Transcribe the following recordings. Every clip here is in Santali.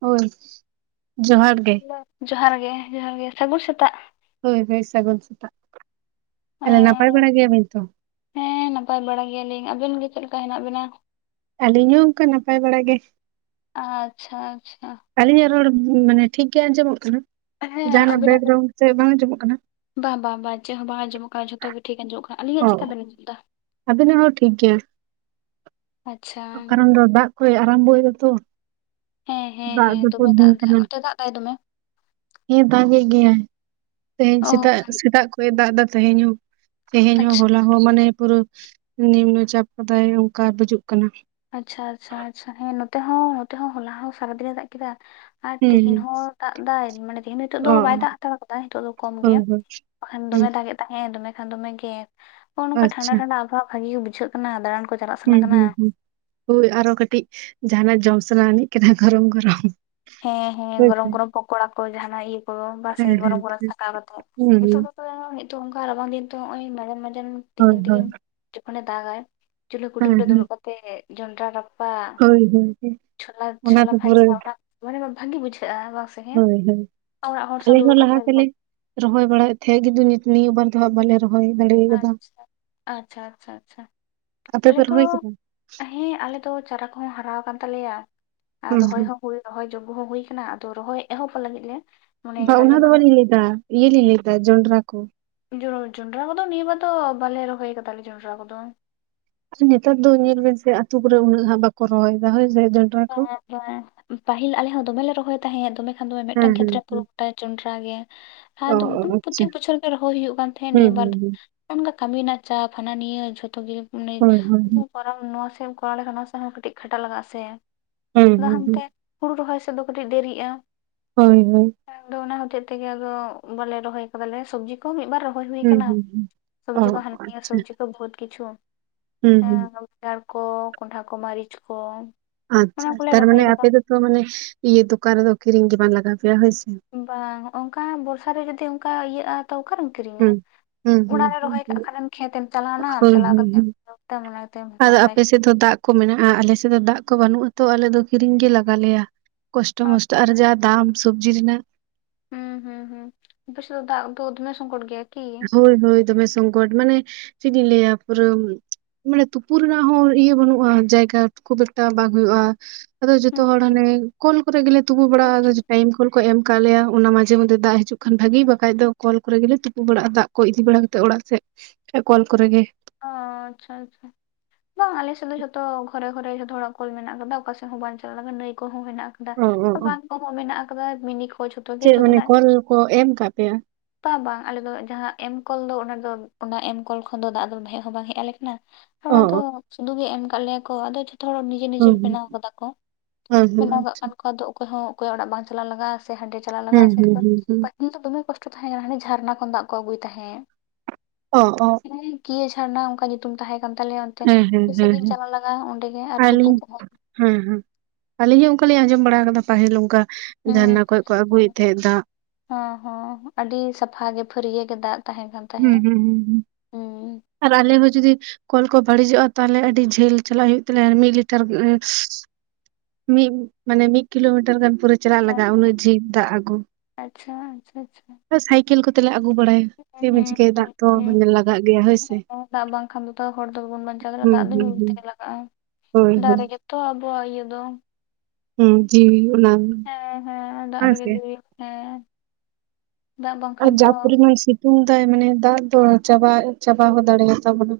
ᱦᱳᱭ ᱡᱚᱦᱟᱨ ᱜᱮ [inaudible] ᱡᱚᱦᱟᱨ ᱜᱮ ᱡᱚᱦᱟᱨ ᱜᱮ ᱥᱟᱹᱜᱩᱱ ᱥᱮᱛᱟᱜ᱾ ᱦᱳᱭ ᱦᱳᱭ ᱥᱟᱹᱜᱩᱱ ᱥᱮᱛᱟᱜ᱾ ᱛᱟᱦᱚᱞᱮ ᱱᱟᱯᱟᱭ ᱵᱟᱲᱟ ᱜᱮᱭᱟᱵᱤᱱ ᱛᱚ ᱦᱮᱸ ᱱᱟᱯᱟᱭ ᱵᱟᱲᱟ ᱜᱮᱭᱟᱞᱤᱧ᱾ᱟᱵᱤᱱ ᱜᱮ ᱪᱮᱫ ᱞᱮᱠᱟ ᱦᱮᱱᱟᱜ ᱵᱤᱱᱟ? ᱟᱹᱞᱤᱧ ᱦᱚᱸ ᱚᱱᱠᱟ ᱱᱟᱯᱟᱭ ᱵᱟᱲᱟ ᱜᱮ᱾ ᱟᱪᱪᱷᱟ ᱟᱪᱪᱷᱟ ᱟᱪᱪᱷᱟ ᱟᱹᱞᱤᱧᱟᱜ ᱨᱚᱲ ᱢᱟᱱᱮ ᱴᱷᱤᱠ ᱜᱮ ᱟᱸᱡᱚᱢᱚᱜ ᱠᱟᱱᱟ᱾ ᱦᱮᱸ ᱡᱟᱦᱱᱟᱜ ᱟᱵᱤᱱᱟᱜ ᱵᱮᱠᱜᱨᱟᱣᱩᱱᱰ ᱥᱮ ᱵᱟᱝ ᱟᱸᱡᱚᱢᱚᱜ ᱠᱟᱱᱟ ᱵᱟᱝ ᱵᱟᱝ ᱵᱟᱝ ᱪᱮᱫ ᱦᱚᱸ ᱵᱟᱝ ᱟᱸᱡᱚᱢᱚᱜ ᱠᱟᱱᱟ, ᱡᱷᱚᱛᱚ ᱜᱮ ᱴᱷᱤᱠ ᱟᱸᱡᱚᱢᱚᱜ ᱠᱟᱱᱟ᱾ ᱟᱹᱞᱤᱧᱟᱜ ᱪᱤᱠᱠᱟ ᱚ ᱵᱮᱱ ᱟᱸᱡᱚᱢ ᱫᱟ? ᱟᱵᱤᱱᱟᱜ ᱦᱚᱸ ᱴᱷᱤᱠ ᱜᱮᱭᱟ᱾ ᱟᱪᱪᱷᱟ ᱠᱟᱨᱚᱱ ᱫᱚ ᱫᱟᱜ ᱠᱚᱭ ᱟᱨᱚᱢᱵᱚᱭ ᱫᱟ ᱛᱚ ᱦᱮᱸ ᱦᱮᱸ ᱦᱮᱸ᱾ ᱫᱚᱢᱮ ᱫᱟᱜ ᱫᱟᱭ ᱚᱱᱛᱮ ᱫᱟᱜ ᱫᱟᱭ ᱫᱚᱢᱮ ᱦᱮᱸ ᱫᱟᱜ ᱮᱜ ᱜᱮᱭᱟᱭ ᱛᱮᱦᱮᱧ ᱚ ᱥᱮᱛᱟᱜ ᱥᱮᱛᱟᱜ ᱠᱷᱚᱡᱮ ᱫᱟᱜ ᱮᱫᱟ ᱛᱮᱦᱮᱧ ᱦᱚᱸ ᱛᱮᱦᱮᱧ ᱦᱚᱸ ᱟᱪᱪᱷᱟ ᱦᱚᱞᱟ ᱟᱨ ᱢᱟᱱᱮ ᱯᱩᱨᱟᱹ ᱱᱤᱢᱱᱚᱪᱟᱯ ᱠᱟᱫᱟᱭ ᱚᱱᱠᱟ ᱵᱩᱡᱩᱜ ᱠᱟᱱᱟ᱾ ᱟᱪᱪᱷᱟ ᱟᱪᱪᱷᱟ ᱟᱪᱷᱟ᱾ᱦᱮᱸ ᱱᱚᱛᱮ ᱦᱚᱸ ᱱᱚᱛᱮ ᱦᱚᱸ ᱦᱚᱞᱟ ᱦᱚᱸ ᱥᱟᱨᱟ ᱫᱤᱱᱮ ᱫᱟᱜ ᱠᱮᱫᱟ᱾ ᱟᱨ ᱦᱩᱸ ᱛᱤᱦᱤᱧ ᱦᱩᱸ ᱦᱚᱸ ᱫᱟᱜ ᱫᱟᱭ ᱢᱟᱱᱮ ᱛᱤᱦᱤᱧ ᱱᱤᱛᱚᱜ ᱫᱚ ᱚ ᱵᱟᱭ ᱫᱟᱜ ᱦᱟᱛᱟᱲ ᱟᱠᱟᱫᱟ ᱱᱤᱛᱚᱜ ᱫᱚ ᱠᱚᱢ ᱜᱮ᱾ ᱦᱳᱭ ᱦᱳᱭ ᱚᱠᱷᱟᱱ ᱦᱩᱸ ᱫᱚᱢᱮ ᱫᱟᱜᱮᱜ ᱛᱟᱦᱮᱸ ᱫᱚᱢᱮ ᱠᱷᱟᱱ ᱫᱚᱢᱮ ᱜᱮ ᱱᱚᱜᱼ ᱱᱚᱝᱠᱟ ᱴᱷᱟᱱᱰᱟ ᱟᱪᱪᱷᱟ ᱴᱷᱟᱱᱰᱟ ᱟᱵᱚᱦᱟᱣᱟ ᱵᱷᱟᱜᱤ ᱜᱮ ᱵᱩᱡᱷᱟᱹᱜ ᱠᱟᱱᱟ ᱾ᱫᱟᱲᱟᱱ ᱠᱚ ᱪᱟᱞᱟᱜ ᱥᱟᱱᱟ ᱦᱩᱸ ᱠᱟᱱᱟ ᱦᱩᱸ ᱦᱩᱸ᱾ ᱦᱳᱭ ᱟᱨᱚ ᱠᱟᱹᱴᱤᱡ ᱡᱟᱦᱟᱱᱟᱜ ᱡᱚᱢ ᱥᱟᱱᱟ ᱟᱹᱱᱤᱡ ᱠᱟᱱᱟ ᱜᱚᱨᱚᱢ ᱜᱚᱨᱚᱢ᱾ ᱦᱮᱸ ᱦᱮᱸ ᱦᱳᱭ ᱜᱚᱨᱚᱢ ᱥᱮ ᱜᱚᱨᱚᱢ ᱯᱚᱠᱚᱲᱟ ᱠᱚ, ᱡᱟᱦᱟᱱᱟᱜ ᱤᱭᱟᱹ ᱠᱚ, ᱵᱟᱥᱮ ᱦᱮᱸ ᱜᱚᱨᱚᱢ ᱦᱮᱸ ᱜᱚᱨᱚᱢ ᱦᱮᱸ ᱪᱷᱟᱠᱟᱣ ᱠᱟᱛᱮᱜ ᱦᱩᱸ ᱱᱤᱛᱚᱜ ᱫᱚ ᱛᱚ ᱱᱤᱛᱚᱜ ᱚᱱᱠᱟ ᱨᱟᱵᱟᱝ ᱫᱤᱱ ᱛᱚ, ᱚᱜᱼᱚᱭ ᱢᱟᱡᱟᱱ ᱢᱟᱡᱟᱱ ᱦᱳᱭ ᱛᱤᱠᱤᱱ ᱦᱳᱭ ᱛᱤᱠᱤᱱ ᱡᱚᱠᱷᱚᱱᱮ ᱫᱟᱜᱟᱭ ᱪᱩᱞᱦᱟᱹ ᱠᱩᱰᱟᱹᱢ ᱦᱮᱸ ᱨᱮ ᱦᱮᱸ ᱫᱩᱲᱩᱵ ᱠᱟᱛᱮ ᱡᱚᱸᱰᱨᱟ [unintelligible] ᱦᱳᱭ [unintelligible] ᱦᱳᱭ ᱪᱷᱳᱞᱟ ᱚᱱᱟ ᱪᱷᱳᱞᱟ ᱫᱚ ᱯᱩᱨᱟᱹ ᱵᱷᱟᱡᱟ [unintelligible] [unintelligible] ᱵᱷᱟᱜᱤ ᱵᱩᱡᱷᱟᱹᱜᱼᱟ [unintelligible] ᱦᱳᱭ ᱦᱳᱭ ᱚᱲᱟᱜ ᱦᱚᱲ ᱥᱟᱶ ᱟᱞᱮ ᱫᱩᱲᱩᱵ ᱦᱚᱸ ᱞᱟᱦᱟ ᱠᱟᱛᱮᱜ ᱛᱮᱞᱮ ᱨᱚᱦᱚᱭ ᱵᱟᱲᱟᱭᱮᱫ ᱛᱟᱦᱮᱸ [unintelligible] ᱱᱤᱭᱟᱹᱵᱟᱨ ᱫᱚ ᱵᱟᱞᱮ ᱨᱚᱦᱚᱭ [unintelligible] ᱟᱪᱪᱷᱟ ᱟᱪᱪᱷᱟ ᱟᱪᱪᱷᱟ ᱟᱪᱪᱷᱟ ᱟᱪᱪᱷᱟ ᱟᱯᱮ ᱟᱞᱮ ᱯᱮ ᱫᱚ ᱨᱚᱦᱚᱭ ᱠᱮᱫᱟ ᱦᱮᱸ ᱟᱞᱮ ᱫᱚ ᱪᱟᱨᱟ ᱠᱚᱦᱚᱸ ᱦᱟᱨᱟ ᱟᱠᱟᱱ ᱛᱟᱞᱮᱭᱟ ᱟᱨ ᱦᱩᱸ ᱨᱚᱦᱚᱭ ᱦᱩᱸ ᱦᱚᱸ ᱦᱳᱭ ᱨᱚᱦᱚᱭ ᱡᱚᱜᱽᱚ ᱦᱚᱸ ᱦᱩᱭ ᱟᱠᱟᱱᱟ ᱟᱫᱚ ᱨᱚᱦᱚᱭ ᱮᱦᱚᱵ ᱞᱟᱹᱜᱤᱫ ᱞᱮ ᱢᱚᱱᱮ ᱦᱚᱸ ᱠᱮᱫᱟᱞᱮ ᱚᱱᱟ ᱫᱚ ᱢᱟᱱᱮ ᱵᱟᱞᱤᱧ ᱞᱟᱹᱭᱫᱟ ᱤᱭᱟᱹ ᱞᱤᱧ ᱞᱟᱹᱭᱫᱟ ᱡᱚᱱᱰᱨᱟ ᱠᱚ ᱡᱚᱱᱰᱨᱟ ᱠᱚᱫᱚ ᱱᱤᱭᱟᱹ ᱵᱟᱨ ᱫᱚ ᱵᱟᱞᱮ ᱨᱚᱦᱚᱭ ᱠᱟᱫᱟᱞᱮ ᱡᱚᱸᱰᱨᱟ ᱠᱚᱫᱚ ᱱᱮᱛᱟᱨ ᱫᱚ ᱧᱮᱞ ᱵᱮᱱ ᱥᱮ ᱟᱹᱛᱩ ᱠᱚᱨᱮ ᱩᱱᱟᱹᱜ ᱦᱟᱸᱜ ᱵᱟᱠᱚ ᱨᱚᱦᱚᱭ ᱫᱟ ᱦᱳᱭ ᱥᱮ ᱠᱚ ᱵᱟᱝ [unintelligible] ᱯᱟᱹᱦᱤᱞ ᱟᱞᱮ ᱦᱚᱸ ᱫᱚᱢᱮ ᱞᱮ ᱨᱚᱦᱚᱭ ᱛᱟᱦᱮᱸᱫ ᱫᱚᱢᱮ ᱟᱫᱚ ᱦᱮᱸ ᱢᱮᱫᱴᱟᱝ ᱦᱮᱸ ᱠᱷᱮᱛᱨᱮ ᱦᱮᱸ [unintelligible] [unintelligible] ᱡᱚᱸᱰᱨᱟ ᱜᱮ ᱚ ᱚ [unintelligible] ᱟᱪᱪᱷᱟ ᱯᱨᱚᱛᱮᱠ ᱵᱚᱪᱷᱚᱨ ᱜᱮ ᱨᱚᱦᱚᱭ ᱦᱩᱭᱩᱜ ᱠᱟᱱ ᱛᱟᱦᱮᱫ ᱦᱩᱸ ᱱᱤᱭᱟᱹ ᱵᱟᱨ ᱦᱩᱸ ᱦᱩᱸ [unintelligible] [unintelligible] ᱠᱟᱹᱢᱤ ᱨᱮᱱᱟᱜ ᱪᱟᱯ ᱦᱟᱱᱟ ᱱᱤᱭᱟᱹ ᱡᱷᱚᱛᱚ ᱜᱮ ᱦᱳᱭ ᱦᱳᱭ [unintelligible] ᱠᱚᱨᱟᱣ ᱱᱚᱣᱟ ᱥᱮᱫ ᱮᱢ ᱠᱚᱨᱟᱹᱣ ᱞᱮᱠᱷᱟᱱ ᱱᱚᱣᱟ ᱥᱮᱫ ᱦᱚᱸ ᱠᱟᱹᱴᱤᱡ ᱠᱷᱟᱴᱟᱜ ᱞᱟᱜᱟᱜᱼᱟ ᱥᱮ ᱦᱳᱭ ᱦᱳᱭ [unintelligible] ᱦᱳᱭ ᱦᱟᱱᱛᱮ ᱦᱩᱲᱩ ᱨᱚᱦᱚᱭ ᱥᱮᱫ ᱫᱚ ᱠᱟᱹᱴᱤᱡ ᱫᱮᱨᱤᱜᱼᱟ ᱦᱳᱭ ᱦᱳᱭ [unintelligible] ᱚᱱᱟ ᱦᱚᱛᱮᱡ ᱛᱮᱜᱮ ᱵᱟᱞᱮ ᱨᱚᱦᱚᱭ ᱟᱠᱟᱫᱟᱞᱮ ᱥᱚᱵᱡᱤ [unintelligible] ᱢᱤᱫ ᱵᱟᱨ ᱨᱚᱦᱚᱭ ᱦᱩᱭ ᱦᱩᱸ ᱟᱠᱟᱱᱟ ᱦᱩᱸ ᱦᱩᱸ ᱚ ᱥᱚᱵᱡᱤ ᱠᱚ ᱦᱟᱱ ᱱᱤᱭᱟᱹ ᱟᱪᱪᱷᱟ ᱥᱚᱵᱡᱤ ᱠᱚ ᱵᱚᱦᱩᱛ ᱠᱤᱪᱷᱩ ᱦᱩᱸ ᱦᱮ ᱦᱩᱸ [unintelligible] ᱠᱚ ᱠᱚᱱᱰᱷᱟ ᱠᱚ ᱢᱟᱹᱨᱤᱪ ᱠᱚ ᱚᱱᱟ ᱟᱪᱪᱷᱟ ᱠᱚᱞᱮ ᱨᱚᱦᱚᱭ ᱛᱟᱨᱢᱟᱱᱮ ᱠᱟᱫᱟ ᱟᱯᱮ ᱫᱚᱛᱚ ᱢᱟᱱᱮ ᱤᱭᱟᱹ ᱫᱚᱠᱟᱱ ᱨᱮᱫᱚ ᱠᱤᱨᱤᱧ ᱜᱮ ᱵᱟᱝ ᱞᱟᱜᱟᱣ ᱟᱯᱮᱭᱟ ᱦᱳᱭ ᱥᱮ ᱵᱟᱝ ᱚᱱᱠᱟ ᱵᱚᱨᱥᱟ ᱨᱮ ᱡᱚᱫᱤ ᱚᱱᱠᱟ ᱤᱭᱟᱹᱜᱼᱟ ᱛᱚ ᱚᱠᱟᱨᱮᱢ ᱠᱤᱨᱤᱧᱟ ᱦᱩᱸ ᱦᱩᱸ ᱦᱩᱸ ᱚᱲᱟᱜ ᱨᱮ ᱨᱚᱦᱚᱭ ᱠᱟᱜ ᱦᱳᱭ ᱠᱷᱟᱱᱮᱢ ᱠᱷᱮᱛ ᱮᱢ ᱪᱟᱞᱟᱣᱱᱟᱢ ᱦᱳᱭ ᱪᱟᱞᱟᱣ ᱦᱳᱭ ᱠᱟᱛᱮᱫ ᱟᱫᱚ [unintelligible] [unintelligible] [unintelligible] ᱟᱯᱮ ᱥᱮᱫ ᱫᱚ ᱫᱟᱜ ᱠᱚ ᱢᱮᱱᱟᱜᱼᱟ ᱟᱞᱮ ᱥᱮᱜ ᱫᱚ ᱫᱟᱜ ᱠᱚ ᱵᱟᱹᱱᱩᱜ-ᱟ ᱛᱚ ᱟᱞᱮ ᱫᱚ ᱠᱤᱨᱤᱧ ᱜᱮ ᱞᱟᱜᱟ ᱞᱮᱭᱟ ᱠᱚᱥᱴᱚ ᱢᱚᱥᱴᱚ ᱟᱪᱪᱷᱟ ᱟᱨ ᱡᱟ ᱫᱟᱢ ᱥᱚᱵᱡᱤ ᱨᱮᱱᱟᱜ ᱦᱩᱸ ᱦᱩᱸ ᱦᱩᱸ ᱟᱯᱮ ᱥᱮ ᱫᱚ ᱫᱟᱜ ᱫᱚ ᱫᱚᱢᱮ ᱥᱚᱝᱠᱚᱴ ᱜᱮᱭᱟ ᱠᱤ ᱦᱳᱭ ᱦᱳᱭ ᱫᱚᱢᱮ ᱥᱚᱝᱠᱚᱴ ᱢᱟᱱᱮ ᱪᱮᱫ ᱤᱧ ᱞᱟᱹᱭᱟ ᱯᱩᱨᱟᱹ ᱢᱟᱱᱮ ᱛᱩᱯᱩ ᱨᱮᱱᱟᱜ ᱦᱚᱸ ᱤᱭᱟᱹ ᱵᱟᱹᱱᱩᱜᱼᱟ ᱡᱟᱭᱜᱟ ᱠᱷᱩᱵ [unintelligible] ᱮᱠᱴᱟ ᱵᱟᱝ ᱦᱩᱭᱩᱜᱼᱟ ᱟᱫᱚ ᱦᱩᱸ ᱡᱚᱛᱚ ᱦᱚᱲ ᱦᱩᱸ ᱦᱟᱱᱮ ᱠᱚᱞ ᱠᱚᱨᱮ ᱜᱮᱞᱮ ᱛᱩᱯᱩ ᱵᱟᱲᱟ-ᱟ ᱟᱪᱪᱷᱟ ᱴᱟᱭᱤᱢ ᱠᱚᱞ ᱠᱚ ᱮᱢ ᱟᱠᱟᱫ ᱞᱮᱭᱟ ᱚᱱᱟ ᱢᱟᱡᱷᱮ ᱢᱚᱫᱽᱷᱮ ᱫᱟᱜ ᱦᱤᱡᱩᱜ ᱠᱷᱟᱱ ᱵᱷᱟᱜᱤ ᱵᱟᱠᱷᱟᱡ ᱫᱚ ᱠᱚᱞ ᱠᱚᱨᱮ ᱜᱮᱞᱮ [unintelligible] [unintelligible] ᱵᱟᱲᱟᱜ-ᱟ ᱫᱟᱜ ᱠᱚ ᱤᱫᱤ ᱵᱟᱲᱟ ᱠᱟᱛᱮᱫ ᱚᱲᱟᱜ ᱥᱮᱫ ᱠᱚᱞ ᱠᱚᱨᱮ ᱜᱮ᱾ [unintelligible] ᱟᱪᱪᱷᱟ ᱟᱪᱪᱷᱟ ᱵᱟᱝ ᱟᱞᱮᱥᱮᱫ ᱫᱚ ᱡᱷᱚᱛᱚ ᱜᱷᱚᱨᱮ ᱜᱷᱚᱨᱮ ᱡᱷᱚᱛᱚ ᱦᱚᱲᱟᱜ ᱠᱚᱞ ᱢᱮᱱᱟᱜ ᱟᱠᱟᱫᱟ ᱚᱠᱟ ᱥᱮᱫ ᱦᱚᱸ ᱵᱟᱝ ᱪᱟᱞᱟᱜ ᱞᱟᱜᱟᱜᱟ ᱱᱟᱹᱭ ᱠᱚᱦᱚᱸ ᱦᱮᱱᱟᱜ ᱟᱠᱟᱫᱟ ᱚ ᱚ ᱚ ᱵᱟᱱ ᱠᱚᱦᱚᱸ ᱢᱮᱱᱟᱜ ᱟᱠᱟᱫᱟ ᱢᱤᱱᱤ ᱠᱚ ᱡᱮ ᱪᱮᱫ ᱢᱟᱱᱮ ᱠᱚᱞ ᱠᱚ ᱮᱢ ᱠᱟ ᱯᱮᱭᱟ ᱵᱟᱝ ᱵᱟᱝ ᱟᱞᱮ ᱫᱚ ᱡᱟᱦᱟᱸ ᱮᱢ ᱠᱚᱞ ᱫᱚ ᱚᱱᱟ ᱫᱚ ᱚᱱᱟ ᱮᱢ ᱠᱚᱞ ᱠᱷᱚᱱ ᱫᱚ ᱫᱟᱜ ᱫᱚ ᱦᱮᱡ ᱦᱚ ᱵᱟᱝ ᱦᱮᱡ ᱟᱞᱮ ᱠᱟᱱᱟ ᱚ ᱚ [unintelligible] ᱥᱩᱫᱩ ᱜᱮ ᱮᱢ ᱟᱠᱟᱫ ᱞᱮᱭᱟ ᱠᱚ ᱟᱫᱚ ᱡᱷᱚᱛᱚ ᱦᱩᱸ [unintelligible] [unintelligible] ᱦᱩᱸ ᱵᱮᱱᱟᱣ ᱟᱠᱟᱫᱟ ᱠᱚ ᱦᱳᱭ ᱦᱳᱭ ᱵᱮᱱᱟᱣ ᱟᱪᱪᱷᱟ ᱠᱟᱜ [inaudible] ᱚᱠᱚᱭ ᱦᱚᱸ ᱚᱠᱚᱭ ᱚᱲᱟᱜ ᱵᱟᱝ ᱪᱟᱞᱟᱜ ᱞᱟᱜᱟᱜᱼᱟ ᱥᱮ ᱦᱟᱸᱰᱮ ᱪᱟᱞᱟᱜ ᱦᱮᱸ ᱞᱟᱜᱟᱜᱼᱟ ᱥᱮ ᱦᱮᱸ ᱦᱮᱸ ᱦᱮᱸ ᱯᱟᱹᱦᱤᱞ ᱫᱚ ᱫᱚᱢᱮ ᱠᱚᱥᱴᱚ ᱛᱟᱦᱮᱸ ᱠᱟᱱᱟ ᱦᱟᱱᱮ ᱡᱷᱟᱨᱱᱟ ᱠᱷᱚᱱ ᱫᱟᱜ ᱠᱚ ᱟᱹᱜᱩᱭ ᱛᱟᱦᱮᱸᱫ ᱚ ᱚ ᱦᱮᱸ ᱠᱤᱭᱟᱹ ᱡᱷᱟᱨᱱᱟ ᱚᱱᱠᱟ ᱧᱩᱛᱩᱢ ᱛᱟᱦᱮᱸ ᱠᱟᱱ ᱛᱟᱞᱮᱭᱟ ᱴᱷᱤᱠ ᱦᱮᱸ ᱦᱮᱸ ᱟᱹᱰᱤ ᱦᱮᱸ ᱥᱟᱺᱜᱤᱧ ᱦᱮᱸ ᱪᱟᱞᱟᱜ ᱞᱟᱜᱟᱜᱼᱟ ᱚᱸᱰᱮ ᱜᱮ ᱟᱨ ᱛᱩᱯᱩ ᱟᱹᱞᱤᱧ ᱠᱚᱦᱚᱸ ᱦᱮᱸ ᱦᱮᱸ ᱟᱹᱞᱤᱧ ᱦᱚᱸ ᱚᱱᱠᱟ ᱞᱤᱧ ᱟᱸᱡᱚᱢ ᱵᱟᱲᱟ ᱟᱠᱟᱫᱟ ᱯᱟᱹᱦᱤᱞ ᱚᱱᱠᱟ ᱡᱷᱟᱨᱱᱟ ᱠᱷᱚᱡ ᱠᱚ ᱟᱹᱜᱩᱭᱮᱫ ᱛᱟᱦᱮᱸᱫ ᱫᱟᱜ ᱦᱚ ᱦᱚ ᱟᱹᱰᱤ ᱥᱟᱯᱷᱟ ᱜᱮ ᱯᱷᱟᱹᱨᱭᱟᱹ ᱜᱮ ᱫᱟᱜ ᱛᱟᱦᱮᱸ ᱠᱟᱱ ᱦᱩᱸ ᱛᱟᱦᱮᱸᱫ ᱦᱩᱸ ᱦᱩᱸ ᱦᱩᱸ ᱦᱩᱸ ᱟᱨ ᱟᱞᱮ ᱦᱚᱸ ᱡᱩᱫᱤ ᱠᱚᱞ ᱠᱚ ᱵᱟᱹᱲᱤᱡᱚᱜᱼᱟ ᱛᱟᱦᱞᱮ ᱟᱹᱰᱤ ᱡᱷᱟᱹᱞ ᱪᱟᱞᱟᱜ ᱦᱩᱭᱩᱜ ᱛᱟᱞᱮᱭᱟ ᱢᱤᱫ ᱞᱤᱴᱟᱨ [inaudible] ᱢᱤᱫ ᱢᱟᱱᱮ ᱢᱤᱫ ᱠᱤᱞᱳᱢᱤᱴᱟᱨ ᱜᱟᱱ ᱯᱩᱨᱟᱹ ᱪᱟᱞᱟᱜ ᱞᱟᱜᱟᱜᱼᱟ ᱩᱱᱟᱹᱜ ᱡᱷᱤᱞ ᱫᱟᱜ ᱟᱹᱜᱩ ᱟᱪᱪᱷᱟ ᱟᱪᱪᱷᱟ ᱟᱪᱪᱷᱟ ᱥᱟᱭᱠᱤᱞ ᱠᱚᱛᱮᱞᱮ ᱟᱹᱜᱩ ᱵᱟᱲᱟᱭᱟ᱾ ᱦᱩᱸ ᱪᱮᱫ ᱵᱤᱱ ᱦᱩᱸ ᱪᱤᱠᱟᱹᱭᱟ ᱜᱤᱭᱟᱹ ᱫᱟᱜ ᱠᱚ ᱦᱩᱸ ᱞᱟᱜᱟᱜ ᱜᱮᱭᱟ ᱦᱮᱭ ᱥᱮ ᱦᱮᱸ, ᱫᱟᱜ ᱵᱟᱝᱠᱷᱟᱱ ᱫᱚᱛᱚ ᱦᱚᱲ ᱫᱚ ᱵᱟᱵᱚᱱ ᱵᱟᱧᱪᱟᱣ ᱫᱟᱲᱮᱼᱟ ᱦᱩᱸ ᱫᱟᱜ ᱫᱚ ᱧᱩ ᱦᱩᱸ ᱦᱩᱸ ᱛᱮᱜᱮ ᱞᱟᱜᱟᱜᱼᱟ ᱦᱳᱭ ᱦᱳᱭ ᱫᱟᱨᱮ ᱜᱮ ᱛᱚ ᱟᱵᱚᱣᱟᱜ ᱤᱭᱟᱹ ᱫᱚ ᱦᱩᱸ ᱡᱤᱣᱤ ᱚᱱᱟ ᱦᱮᱸ ᱦᱮᱸ ᱫᱟᱜ ᱨᱮᱜᱮ ᱡᱤᱣᱤ ᱦᱮᱸ ᱫᱟᱜ ᱟᱨ ᱵᱟᱝᱠᱷᱟᱱ ᱛᱚ ᱡᱟ ᱯᱚᱨᱤᱢᱟᱱ ᱥᱤᱛᱩᱝ ᱫᱟᱭ ᱢᱟᱱᱮ ᱫᱟᱜ ᱫᱚ ᱪᱟᱵᱟ ᱪᱟᱵᱟ ᱦᱚᱸ ᱫᱟᱲᱮᱭᱟ ᱛᱟᱵᱚᱱᱟ